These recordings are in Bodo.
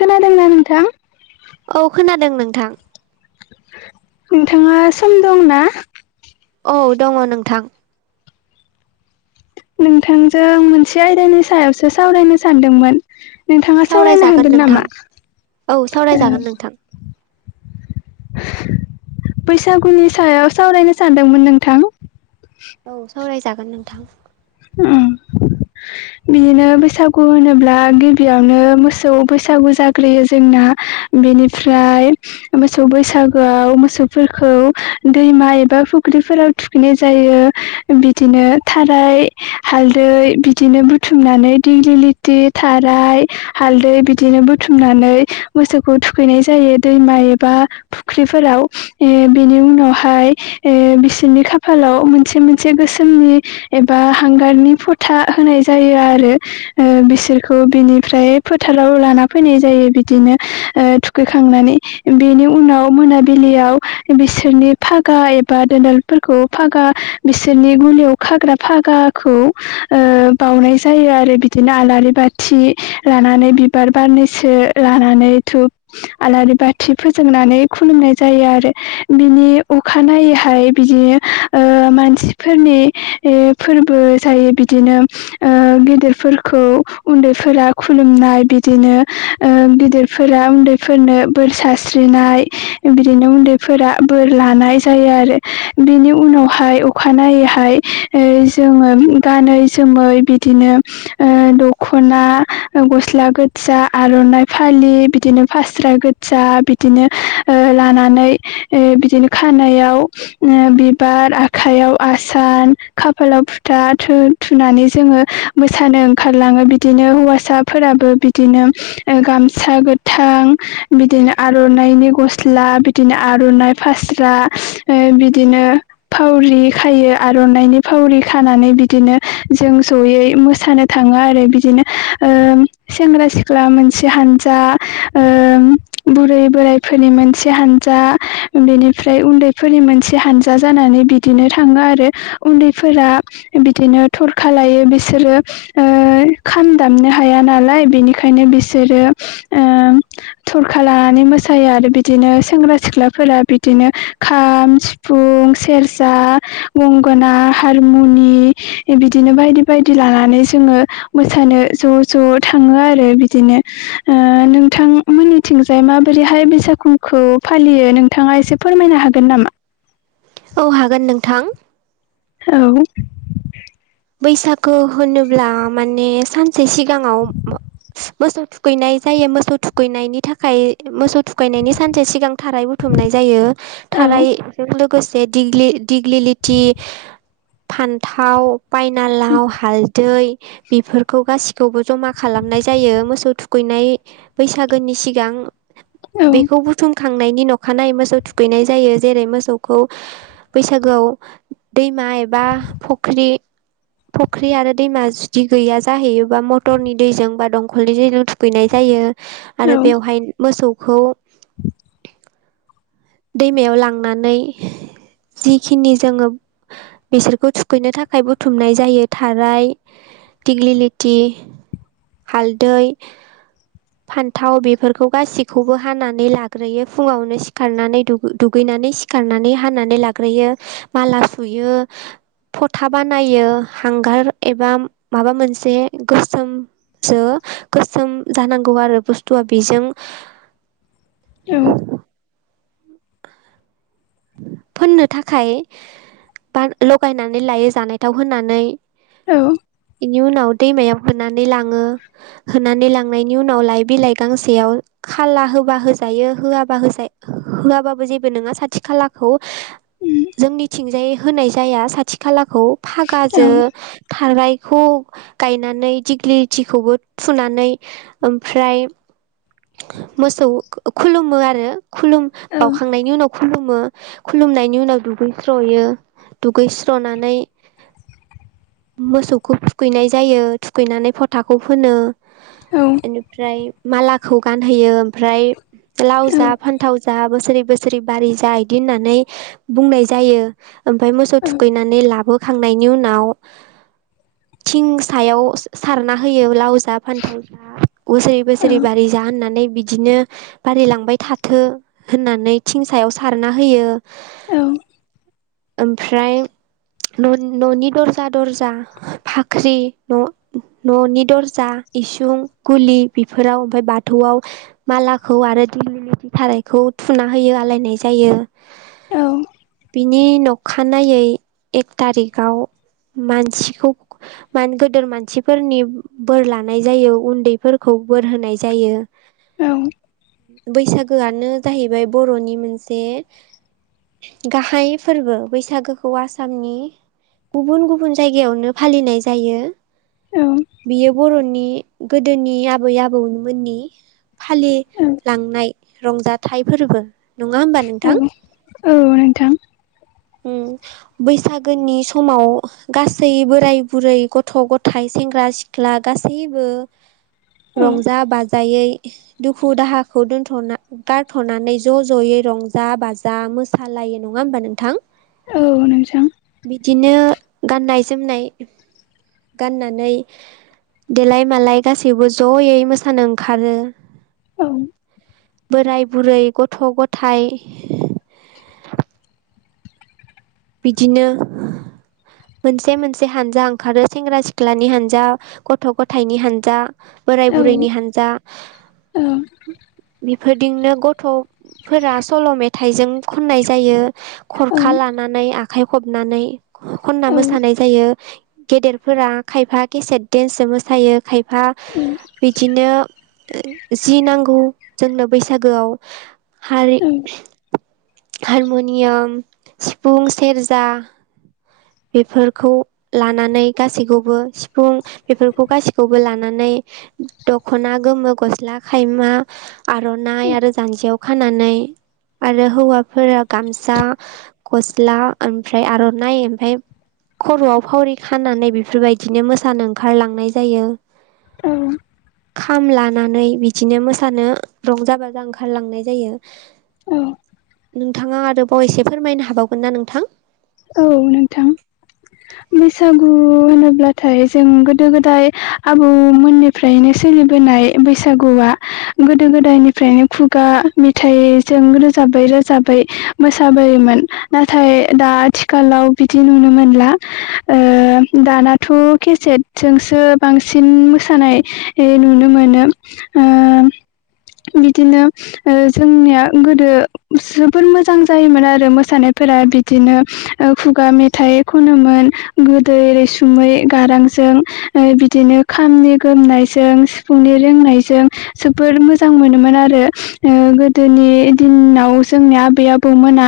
खोनादोंना नोंथां औ खोनादों नोंथां नोंथाङा सम दंना? औ दङ नोंथां। नोंथांजों मोनसे आयदानि सायावसो सावरायनो सानदोंमोन नोंथाङा सावरायनो सावरायजागोन हागोन नोंथां नामा औ सावरायजागोन नोंथां बैसागुनि सायाव सावरायनो सानदोंमोन नोंथां। औ सावरायजागोन नोंथां। बिदिनो बैसागु होनोब्ला गिबियावनो मोसौ बैसागु जाग्रोयो जोंना बेनिफ्राय मोसौ बैसागोआव मोसौफोरखौ दैमा एबा फु फुख्रिफोराव थुखैनाय जायो, बिदिनो थाराय, हालदै बिदिनो बु थुमनानै दिगलि लिथि थाराय हालदै बिदिनो बुथुमनानै मोसौखौ थुखैनाय जायो दैमा एबा फुख्रिफोराव ओ बिनि उनावहाय ओ बिसनि खाफालाव मोनसे मोनसे गोसोमनि एबा हांगारनि फथा होनाय जायो आरो ओ बिसोरखौ बिनिफ्राय फोथाराव लाना फैनाय जायो बिदिनो ओ थुखैखांनानै बेनि उनाव मोनाबिलियाव बिसोरनि फागा एबा दोनदालफोरखौ फागा बिसोरनि गुुलियाव खाग्रा फागाखौ ओ बावनाय जायो आरो बिदिनो आलारि बाथि लानानै बिबार बारनैसो लानानै धुफ आलारि बाथि फोजोंनानै खुलुमनाय जायो आरो बिनि अखानायनायै हाय बिदिनो ओ मानसिफोरनि ओ फोरबो जायो बिदिनो ओ गिदिरफोरखौ उन्दैफोरा खुलुमनाय बिदिनो ओ गिदिर फोर उन्दैफोरनो बोर सारस्रिनाय बिदिनो उन्दैफोरा बोर लानाय जायो आरो बिनि उनावहाय अखानायैहाय जोङो गानै जोमै बिदिनो ओ दखना गस्ला गोज्जा आर'नाइ फा लि बिदिनो फास्रा गोज्जा बिदिनो ओ लानानै ओ बिदिनो खानाय बेयाव ओ बिबार, आखाइयाव आसान, खाफालाव फुथा थोन थुनानै जोंङो मोसानो ओंखारलाङो बिदिनो हौवासाफोराबो बिदिनो ओ गाम मसा गोथां बिदिनो आर'नाइनि गस्ला बिदिनो आर'नाइ फास्रा ओ बिदिनो फावरि खायो, आर'नाइनि फावरि खानानै बिदिनो जों जयै मोसानो थांङो आरो बिदिनो ओ सेंग्रा सिख्ला मोनसे हा हानजा ओ बुरै बोरायफोरनि मोनसे हानजा बेनिफ्राय उन्दैफोरनि मोनसे हानजा जानानै बिदिनो थाङो आरो उन्दैफोरा बिदिनो थरखा लायो बिसोरो ओ खाम दामनो हाया नालाय बिनिखायनो बिसोरो ओ थरखा लानानै मोसायो आरो बिदिनो सेंग्रा सिख्लाफोरा बिदिनो खाम, सिफुं, सेरजा, गंगोना हारमुनि बिदिनो बायदि बायदि लानानै जोंङो मोसानो ज' ज' थांङो आरो बिदिनो ओ नोंथां मोननिथिंजाय माबोरैहाय बैसागुखौ फालियो नोंथाङा एसे फोरमाय होनो हागोन नामा? औ हागोन नोंथां। औ बैसागो होनोब्ला माने सानसे सिगांङाव मोसौ थुखैनाय जायो मोसौ थुखैनायनि थाखाय मोसौ थुखायनायनि सानसे सिगां थाराय बुथुमनाय जायो औ थाराजों लो गोसे दिग्लि-दिग्लिलिथि फान्थाव बायना लाव, हालदै बेफोरखौ गासि खौबो जमा खालामनाय जायो मोसौ थुखैनाय बैसागोनि सिगां औ बेखौ बुथुमखांनायनि न अखानायै मोसौ थुखैनाय जायो जेरै मोसौखौ बैसागोआव दैमा एबा फुख्रि [inaudible] फख्रि आरो दैमा जुदि गैया जाहैयोबा मटरनि दैजों बा दंखलनि दैजों थुगैनाय जायो। औ आरो बेवहाय मोसौखौ दैमायाव लांनानै जिखिनि जोङो बिसोरखौ थुखैनो थाखाय बुथुमनाय जायो थाराय दिग्लिलिथि हालदै। फान्थाव बेफोरखौ गाससिखौबो हानानै लाग्रोयो फुङावनो सिखारनानै दुग-दुगैनानै सिखारनानै हानानै लाग्रोयो माला सुयो फथा बानायो हांगार एबा माबा मोनसे गोसोम जो गोसोम जानांगौ आरो बुस्थुआ बेजों [inaudible] फोननो थाखाय बा लगायनानै लायो जानायथाव होनानै औ इनि उनाव दैमायाव होनानै लाङो होनानै लांनायनि उनाव लाइ बिलाइ गांसेयाव खाला होबा हो जायो होआबा जा होआबाबो जेबो नङा सा थि खालाखौ जोंनिथिजाय होनाय जाया साथि खाला खौ औ फागाजो थारायखौ गायनानै दिग्लिलिथिखौबो थुनानै ओमफ्राय मोसौ खुलुमो आरो खुलुम बावखांनायनि उनाव खुलुमो खुलुमनायनि उनाव दुगैस्र'यो दुगैस्र'नानै मोसौखौ थुखैनाय जायो थुखैनानै फथाखौ फोनो औ बेनिफ्राय मालाखौ गानहोयो ओमफ्राय लाव औ जा फान्थाव जा बोसोरै बोसोरै बारि जा बिदि होननानै बुंनाय जायो ओमफ्राय मौसौ थुखैनानै लाबो खांनायनि उनाव थिं सायाव सारना होयो लावजा, फान्थाव जा बोसोरै बोसोरै बारि जा होननानै बिदिनो बारायलांबाय थाथों होननानै थिंसायाव सारना होयो। औ ओमफ्राय न' न'नि दरजा दर्जा फाख्रि न' न'नि दर्जा इसुं गुलि बेफोराव ओमफ्राय बाथौआव मालाखौ आरो दिग्लिलिथि थारायखौ थुना होयो आलायनाय जायो। औ बिनि न'खानायै एक थारिखाव मानसिखौ मान गदेर मानसिफोरनि बोर लानाय जायो उन्दैफोरखौ बोर होनाय जायो औ बैसागोआनो जाहैबाय बर'नि मोनसे गाहाय फोरबो बैसागोखौ आसामनि गुबुन गुबुन जायगायावनो फालिनाय जायो बियो बर'नि गोदोनि आबै-आबौमोननि फालिलांनाय रंजाथाइ फोरबो नङा होमबा नोंथां औ औ नोंथां उम बैसागोनि समाव गासै बोराय-बुरै, गथ'-गथाय, सेंग्रा-सि सिख्ला गासैबो औ रंजा-बाजायै दुखु दाहाखौ दोनथ'ना गारथ'नानै ज' ज'यै रंजा-बाजा मोसालायो नङा होमबा नोंथां। औ बिदिनो गाननाय-जोमनाय गाननानै देलाय-मालाय गासैबो ज'यै मोसानो ओंखारो औ बोराय-बुरै, गथ'-गथाय बिदिनो मोनसे मोनसे हानजा ओंखारो सेंग्रा-सिख्लानि हानजा गथ'-गथायाइनि हानजा औ बोराय-बुरैनि हानजा औ बेफोरदिंनो गथ' फोरा सल' मेथाइजों खननाय जायो खरखा ला नाय आखाइ खबनानै खनना औ मोसानाय जायो गेदेरफोरा खायाफा खेसेद देन्सो मोसायो खायफा बिदिनो जि नांगौ जोंनो बैसागोआव हारि हारमुनियाम, सिफुं, सेरजा बेफोरखौ लानानै गासैखौबो सिफुं बेफोरखौ गासैखौबो लानानै दख'ना गोमो गस्ला खायमा आर'नाइ आरो जान्जियाव खानानै आरो हौवाफोरा गामसा गस्ला ओमफ्राय आर'नाइ ओमफ्राय खर'आव फावरि खानानै बेफोरबायदिनो मोसानो ओंखारलांनाय जायो । औ । खाम लानानै बिदिनो मोसानो रंजा बाजा ओंखारलांनाय जायो औ । नोंथाङा आरोबाव एसे फोरमायनो हाबावगोन ना नोंथां? औ नोंथां । बैसागु होनोब्लाथाय जों गोदो गोदाय आबौमोननिफ्रायनो सोलि सिलिबोनाय बैसागुआ गोदो गोदायनिफ्रायनो खुगा मेथाइजों रोजाब बै रोजाबै मोसाबोयोमोन नाथाय दा आथिखालाव बिदि नुनो मोनला । ओ दानाथ' केसेटजोंसो बांसिन मोसानाय नुनो मोनो । ओ बिदिनो ओ जोंनिया गोदो जोबोर मोजां जायोमोन आरो मोसानाय फोरा बिदिनो खुगा मेथाइ खनोमोन गोदै रैसुमै गारांजों ओ बिदिनो खामनि गोमनायजों सिफुंनि रिंनायजों जोबोर मोजां मोनोमोन आरो गोदोनि दिनाव जोंनि आबै आबौमोना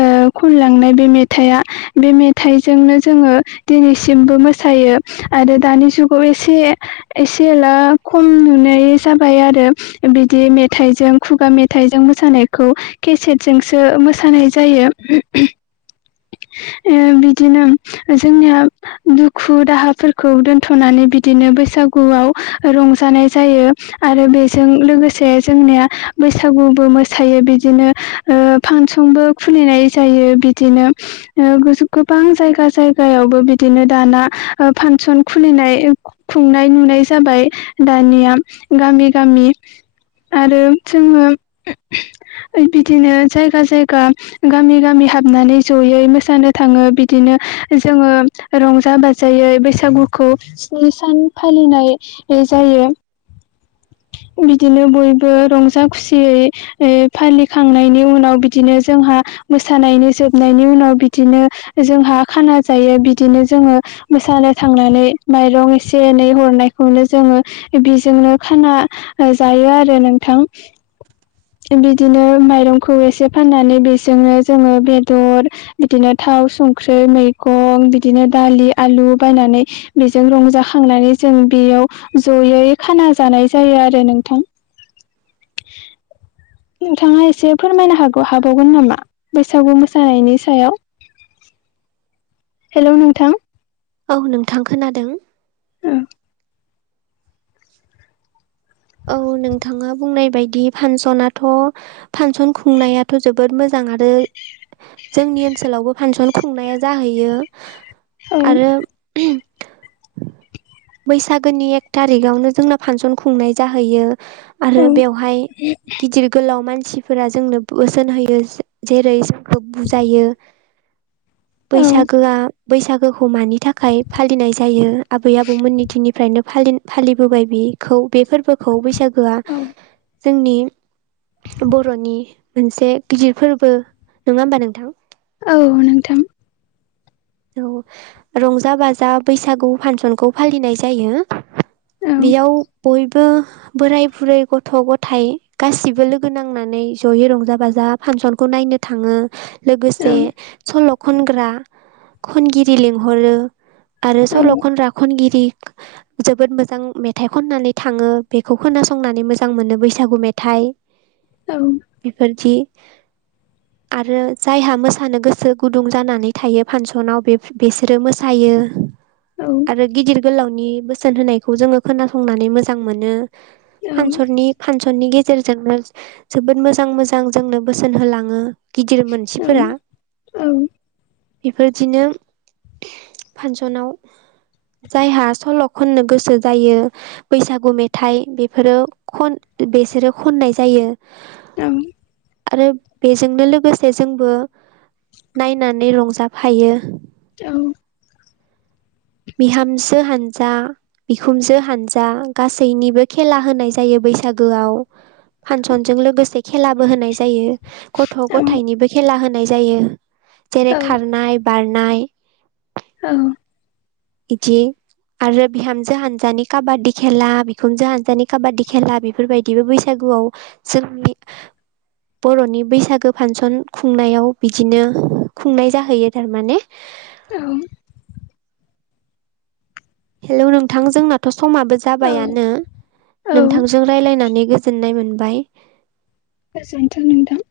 ओ खनलांनाय बे मेथाया बे मेथायजोंनो जोङो दिनैसिमबो मोसायो आरो दानि जुगाव एसे एसे एला खम नुनाय जाबाय आरो बिदि मेथाइजों खुगा मेथाइजों मोसानायखौ । केसेटजोंसो मोसानाय जायो ओ बिदिनो जोंनिया दुखु दाहाफोरखौ दोनथ'नानै बिदिनो बैसागुआव रंजानाय जायो । आरो बेजों लोगोसे जोंनिया बैसागुबो मोसायो बिदिनो ओ फांस बो खुलिनाय जायो बिदिनो ओ गोबां जायगा जायगायावबो बिदिनो दाना ओ फांसन खुलिनाय खुंनाय नुनाय जाबाय । दानिया गामि गामि आरो जोङो बिदिनो जायगा जायगा गामि गामि हाबनानै जयै मोसानो थाङो बिदिनो जोङो रंजा बाजायै बैसागुखौ स्नि सान फालिनाय जायो । यो [unintelligible] बिदिनो बयबो रंजा खुसियै फालिखांनायनि उनाव बिदिनो जोंहा मोसानायनि जोबनायनि उनाव बिदिनो जोंहा खाना जायो बिदिनो जोङो मोसा नो थांनानै माइरं एसे एनै हरनायखौनो जोंङो बिजोंनो खाना जायो आरो नोंथां । बिदिनो माइरंखौ एसे फाननानै बेजोंनो जोङो बेदर बिदिनो था संख्रि, मैगं, बिदिनो दालि, आलु बायनानै बेजों रंजाखांनानै जों बेयाव जयै खाना जानाय जायो आरो नोंथां । नोंथाङा एसे फोरमायनो हागौ हाबावगोन नामा बैसागु मोसानायनि सायाव? हेल' नोंथां । औ नोंथां खोनादों । ओ औ नोंथाङा बुंनाय बायदि फानसनाथ' फानसन खुंनायाथ' जोबोद मोज जां आरो जोंनि ओनसोलावबो फानसन खुंनाया जाहैयो । औ आरो बैसागोनि एक थारिकावनो जोंना फांसन खुंनाय जाहैयो आरो बेवहाय गिदिर गोलाव मानसि मानसिफोरा जोंनो बोसोन होयो जेरै जोंखौ बुजायो औ बैसागोआ बैसागोखौ मानि थाखाय फालिनाय जायो आबै आबौमोननि दिननिफ्रायनो फालि फालिबोबाय बिखौ बे फोरबोखौ बैसागोआ जोंनि बर'नि मोनसे गिदिर फोरबो नङा होमबा नोंथां? औ नोंथां । औ रंजा बाजा बैसागु फांसनखौ फालिनाय जायो। औ बेयाव बयबो बोराइ बुरै गथ' गथायाइ गासिबो लोगो नांनानै जयै रंजा बाजा फांसनखौ नायनो थाङो । औ लोगोसे सल' खनग्रा खनगिरि लिंहरो आरो औ सल' खनग्रा खनगिरि [inaudible] जोबोद मोजां मेथाइ खननानै थाङो बेखौ खोनासंनानै मोजां मोनो बैसागु मेथाइ औ बेफोरदि आरो जायहा मोसानो गोसो गुदुं जानानै थायो फानस बिसोरो मोसायो औ आरो गिदिर गोलावनि बोसोन होनायखौ जोङो खोनासंनानै मोजां मोनो औ फानसननि फानसननि गेजेरजोंनो जोबोद मोजां मोजां जोंनो बोसोन होलाङो। गिदिर मोनसिफोरा औ बिदिनो फांसनाव जायहा सल' खननो गोसो जायो बैसागु मेथाइ बेफोरो खन बेसोरो खननाय जायो ओं । आरो बेजोंनो लोगोसे जोंबो नायनानै रंजाफायो औ । बिहामजो हानजा बिखुमजो हानजा गासैनिबो खेला होनाय जायो बैसागोआव फांसनजों लोगोसे खेलाबो होनाय जायो। गथ' गथायाइनिबो खेला होनाय जायो । जेरै खारनाय बारनाय औ । इदि आरो बिहामजो हानजानि काबादि खेला बिखुनजो हानजानि काबादि खेला बेफोरबायदिबो बैसागु [unintelligible] बर'नि बैसागो फांसन खुंनायाव बिदिनो खुंनाय जाहैयो थारमाने औ । हेलौ नोंथां जोंनाथ' समाबो औ जाबायानो औ नोंथांजों राय्लायनानै गोजोननाय मोनबाय । गोजोनथों नोंथां ।